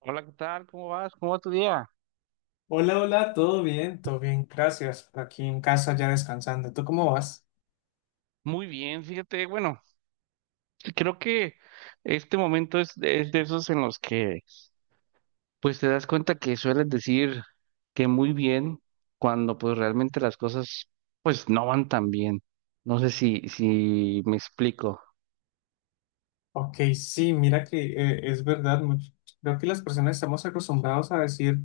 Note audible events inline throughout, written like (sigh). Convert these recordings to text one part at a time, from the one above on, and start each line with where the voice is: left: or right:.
right: Hola, ¿qué tal? ¿Cómo vas? ¿Cómo va tu día?
left: Hola, hola, todo bien, gracias. Aquí en casa ya descansando. ¿Tú cómo vas?
right: Muy bien, fíjate, bueno, creo que este momento es de esos en los que pues te das cuenta que sueles decir que muy bien cuando pues realmente las cosas pues no van tan bien. No sé si me explico.
left: Ok, sí, mira que es verdad, creo que las personas estamos acostumbrados a decir,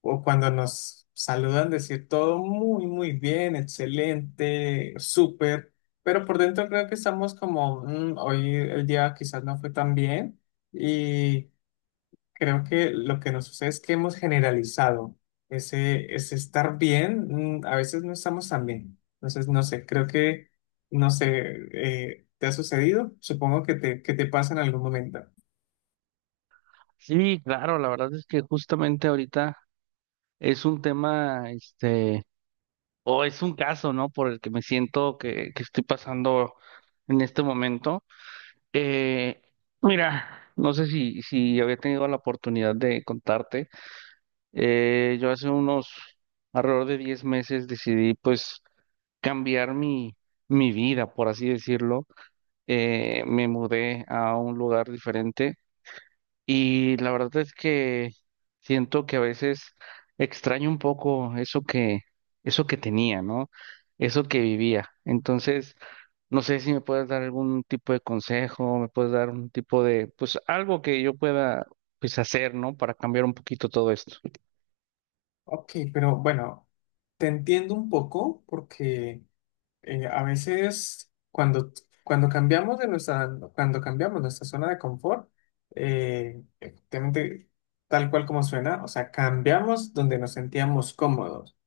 left: o cuando nos saludan, decir todo muy, muy bien, excelente, súper, pero por dentro creo que estamos como, "Mm, hoy el día quizás no fue tan bien". Creo que lo que nos sucede es que hemos generalizado ese estar bien, a veces no estamos tan bien. Entonces, no sé, no sé, ¿te ha sucedido? Supongo que te pasa en algún momento.
right: Sí, claro, la verdad es que justamente ahorita es un tema, este, o es un caso, ¿no? Por el que me siento que estoy pasando en este momento. Eh, Mira, no sé si había tenido la oportunidad de contarte. Yo hace unos alrededor de 10 meses decidí pues cambiar mi vida, por así decirlo. Me mudé a un lugar diferente y la verdad es que siento que a veces extraño un poco eso que tenía, ¿no? Eso que vivía. Entonces no sé si me puedes dar algún tipo de consejo, me puedes dar un tipo de, pues algo que yo pueda, pues hacer, ¿no? Para cambiar un poquito todo esto.
left: Ok, pero bueno, te entiendo un poco porque a veces cuando cuando cambiamos nuestra zona de confort, efectivamente, tal cual como suena, o sea, cambiamos donde nos sentíamos cómodos.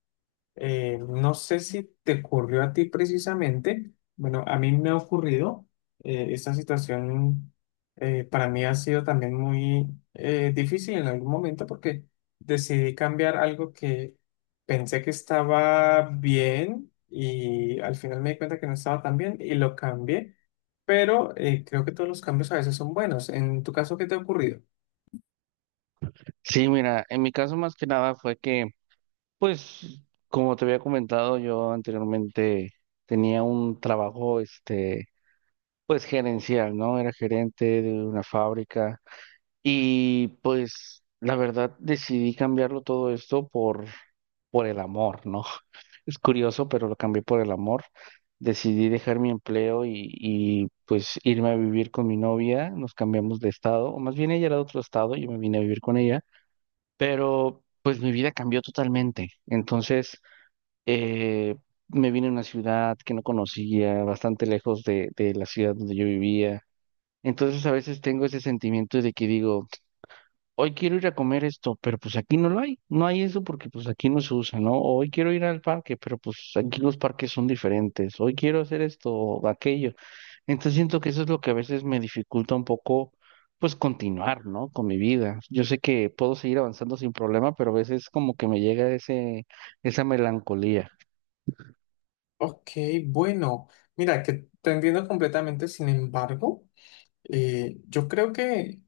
left: No sé si te ocurrió a ti precisamente. Bueno, a mí me ha ocurrido. Esta situación, para mí ha sido también muy difícil en algún momento, porque decidí cambiar algo que pensé que estaba bien y al final me di cuenta que no estaba tan bien y lo cambié. Pero creo que todos los cambios a veces son buenos. En tu caso, ¿qué te ha ocurrido?
right: Sí, mira, en mi caso más que nada fue que, pues, como te había comentado, yo anteriormente tenía un trabajo, este, pues gerencial, ¿no? Era gerente de una fábrica. Y pues la verdad decidí cambiarlo todo esto por el amor, ¿no? (laughs) Es curioso, pero lo cambié por el amor. Decidí dejar mi empleo y pues irme a vivir con mi novia. Nos cambiamos de estado, o más bien ella era de otro estado, yo me vine a vivir con ella, pero pues mi vida cambió totalmente. Entonces, eh, me vine a una ciudad que no conocía, bastante lejos de la ciudad donde yo vivía. Entonces a veces tengo ese sentimiento de que digo, hoy quiero ir a comer esto, pero pues aquí no lo hay, no hay eso porque pues aquí no se usa, ¿no? O hoy quiero ir al parque, pero pues aquí los parques son diferentes, hoy quiero hacer esto o aquello. Entonces siento que eso es lo que a veces me dificulta un poco, pues continuar, ¿no? Con mi vida. Yo sé que puedo seguir avanzando sin problema, pero a veces como que me llega esa melancolía.
left: Ok, bueno, mira, que te entiendo completamente, sin embargo. Yo creo que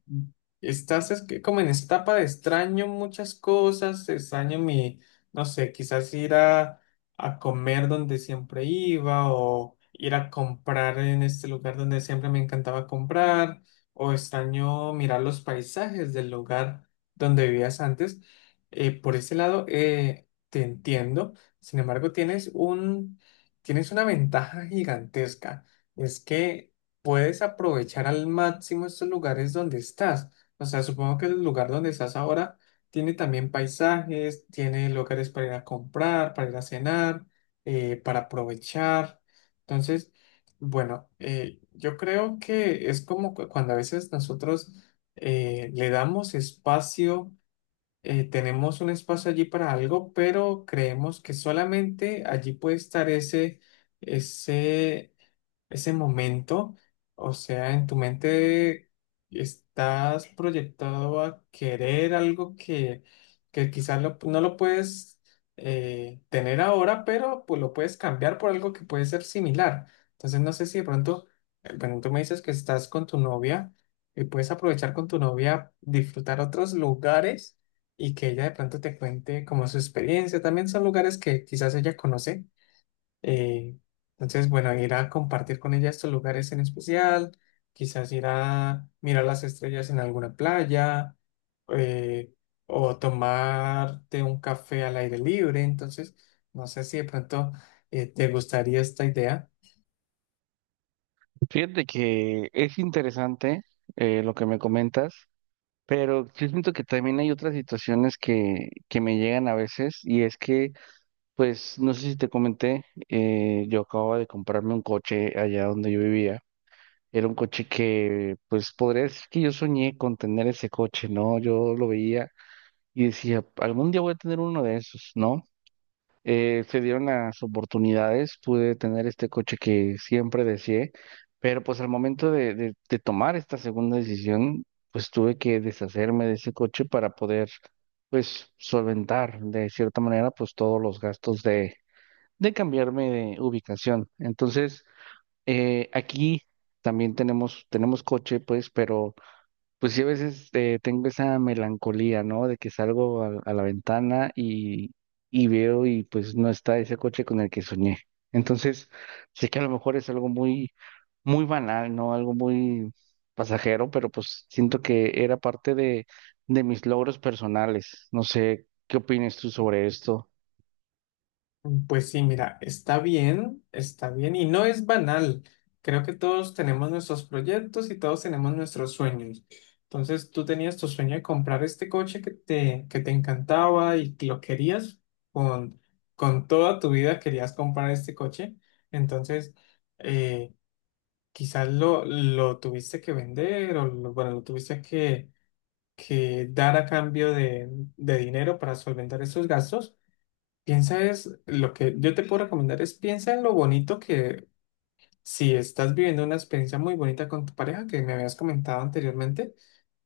left: estás es que como en esta etapa de extraño muchas cosas, extraño mi, no sé, quizás ir a comer donde siempre iba, o ir a comprar en este lugar donde siempre me encantaba comprar, o extraño mirar los paisajes del lugar donde vivías antes. Por ese lado, te entiendo. Sin embargo, tienes una ventaja gigantesca. Es que puedes aprovechar al máximo estos lugares donde estás. O sea, supongo que el lugar donde estás ahora tiene también paisajes, tiene lugares para ir a comprar, para ir a cenar, para aprovechar. Entonces, bueno, yo creo que es como cuando a veces nosotros le damos espacio, tenemos un espacio allí para algo, pero creemos que solamente allí puede estar ese ese momento. O sea, en tu mente estás proyectado a querer algo que quizás no lo puedes tener ahora, pero pues lo puedes cambiar por algo que puede ser similar. Entonces, no sé si de pronto, bueno, tú me dices que estás con tu novia y puedes aprovechar con tu novia, disfrutar otros lugares, y que ella de pronto te cuente como su experiencia. También son lugares que quizás ella conoce. eh, entonces, bueno, ir a compartir con ella estos lugares en especial, quizás ir a mirar las estrellas en alguna playa, eh, o tomarte un café al aire libre. Entonces, no sé si de pronto te gustaría esta idea.
right: Fíjate que es interesante lo que me comentas, pero yo siento que también hay otras situaciones que me llegan a veces y es que pues no sé si te comenté, yo acababa de comprarme un coche allá donde yo vivía. Era un coche que, pues podría decir que yo soñé con tener ese coche, ¿no? Yo lo veía y decía, algún día voy a tener uno de esos, ¿no? Se dieron las oportunidades, pude tener este coche que siempre deseé, pero pues al momento de tomar esta segunda decisión, pues tuve que deshacerme de ese coche para poder, pues, solventar de cierta manera, pues todos los gastos de cambiarme de ubicación. Entonces, aquí también tenemos coche, pues, pero pues sí a veces tengo esa melancolía, ¿no? De que salgo a la ventana y veo y pues no está ese coche con el que soñé. Entonces, sé que a lo mejor es algo muy banal, ¿no? Algo muy pasajero, pero pues siento que era parte de mis logros personales. No sé, ¿qué opinas tú sobre esto?
left: Pues sí, mira, está bien y no es banal. Creo que todos tenemos nuestros proyectos y todos tenemos nuestros sueños. Entonces, tú tenías tu sueño de comprar este coche que te encantaba y que lo querías con, con toda tu vida, querías comprar este coche. Entonces, eh, quizás lo tuviste que vender o bueno, lo tuviste que dar a cambio de dinero para solventar esos gastos. Piensa, es lo que yo te puedo recomendar, es piensa en lo bonito que, si estás viviendo una experiencia muy bonita con tu pareja que me habías comentado anteriormente,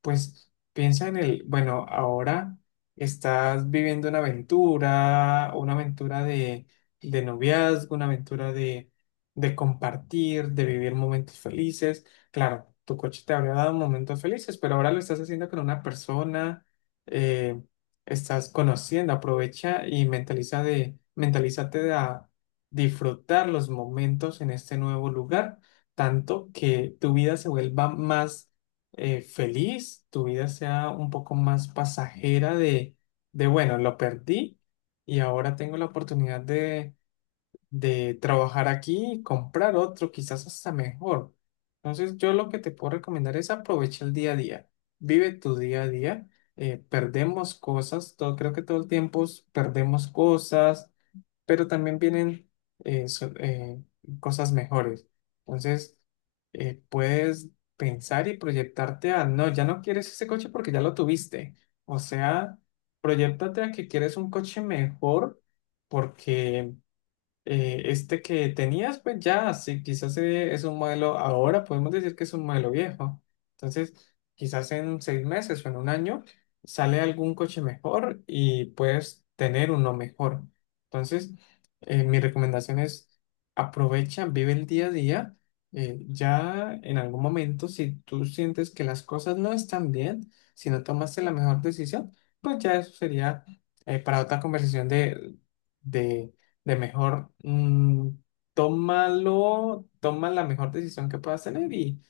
left: pues piensa en el, bueno, ahora estás viviendo una aventura de noviazgo, una aventura de compartir, de vivir momentos felices. Claro, tu coche te habría dado momentos felices, pero ahora lo estás haciendo con una persona, eh, estás conociendo, aprovecha y mentalízate disfrutar los momentos en este nuevo lugar, tanto que tu vida se vuelva más feliz, tu vida sea un poco más pasajera de, bueno, lo perdí y ahora tengo la oportunidad de trabajar aquí y comprar otro, quizás hasta mejor. Entonces, yo lo que te puedo recomendar es aprovecha el día a día, vive tu día a día. Perdemos cosas, todo, creo que todo el tiempo perdemos cosas, pero también vienen eh, so- eh, cosas mejores. Entonces, puedes pensar y proyectarte a, no, ya no quieres ese coche porque ya lo tuviste. O sea, proyectate a que quieres un coche mejor, porque este que tenías, pues ya, sí, quizás es un modelo, ahora podemos decir que es un modelo viejo. Entonces, quizás en seis meses o en un año sale algún coche mejor y puedes tener uno mejor. Entonces, mi recomendación es aprovecha, vive el día a día. Ya en algún momento, si tú sientes que las cosas no están bien, si no tomaste la mejor decisión, pues ya eso sería para otra conversación de de mejor. Tómalo, toma la mejor decisión que puedas tener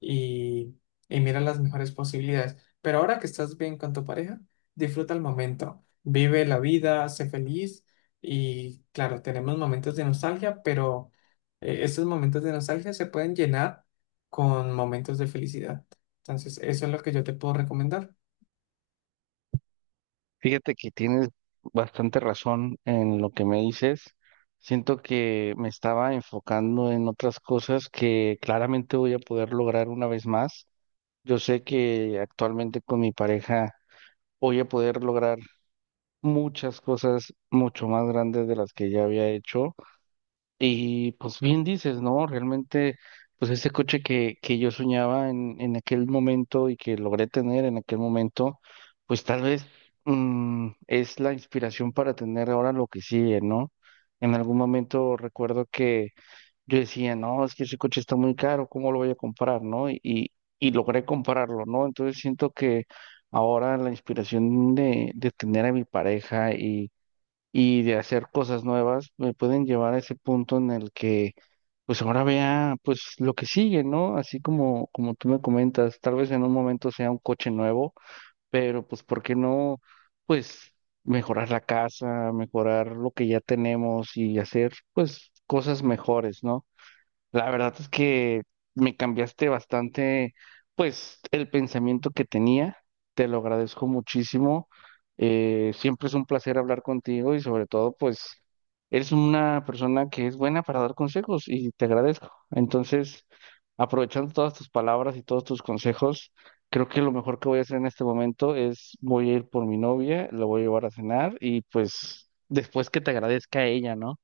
left: y, y mira las mejores posibilidades. Pero ahora que estás bien con tu pareja, disfruta el momento, vive la vida, sé feliz, y claro, tenemos momentos de nostalgia, pero estos momentos de nostalgia se pueden llenar con momentos de felicidad. Entonces, eso es lo que yo te puedo recomendar.
right: Fíjate que tienes bastante razón en lo que me dices. Siento que me estaba enfocando en otras cosas que claramente voy a poder lograr una vez más. Yo sé que actualmente con mi pareja voy a poder lograr muchas cosas mucho más grandes de las que ya había hecho. Y pues bien dices, ¿no? Realmente, pues ese coche que yo soñaba en aquel momento y que logré tener en aquel momento, pues tal vez es la inspiración para tener ahora lo que sigue, ¿no? En algún momento recuerdo que yo decía, no, es que ese coche está muy caro, ¿cómo lo voy a comprar, no? Y logré comprarlo, ¿no? Entonces siento que ahora la inspiración de tener a mi pareja y de hacer cosas nuevas, me pueden llevar a ese punto en el que, pues ahora vea, pues lo que sigue, ¿no? Así como tú me comentas, tal vez en un momento sea un coche nuevo, pero pues, ¿por qué no? Pues mejorar la casa, mejorar lo que ya tenemos y hacer, pues, cosas mejores, ¿no? La verdad es que me cambiaste bastante, pues, el pensamiento que tenía. Te lo agradezco muchísimo. Siempre es un placer hablar contigo y sobre todo, pues, eres una persona que es buena para dar consejos y te agradezco. Entonces, aprovechando todas tus palabras y todos tus consejos, creo que lo mejor que voy a hacer en este momento es voy a ir por mi novia, la voy a llevar a cenar y pues después que te agradezca a ella, ¿no?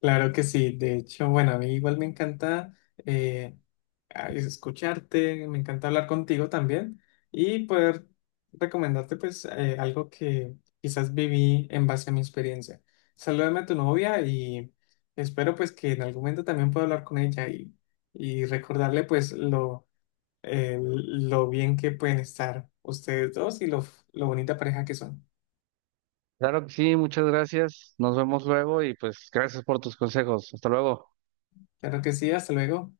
left: Claro que sí, de hecho, bueno, a mí igual me encanta eh, escucharte, me encanta hablar contigo también y poder recomendarte pues algo que quizás viví en base a mi experiencia. Salúdame a tu novia y espero pues que en algún momento también pueda hablar con ella y recordarle pues lo bien que pueden estar ustedes dos y lo bonita pareja que son.
right: Claro que sí, muchas gracias. Nos vemos luego y pues gracias por tus consejos. Hasta luego.
left: Claro que sí, hasta luego.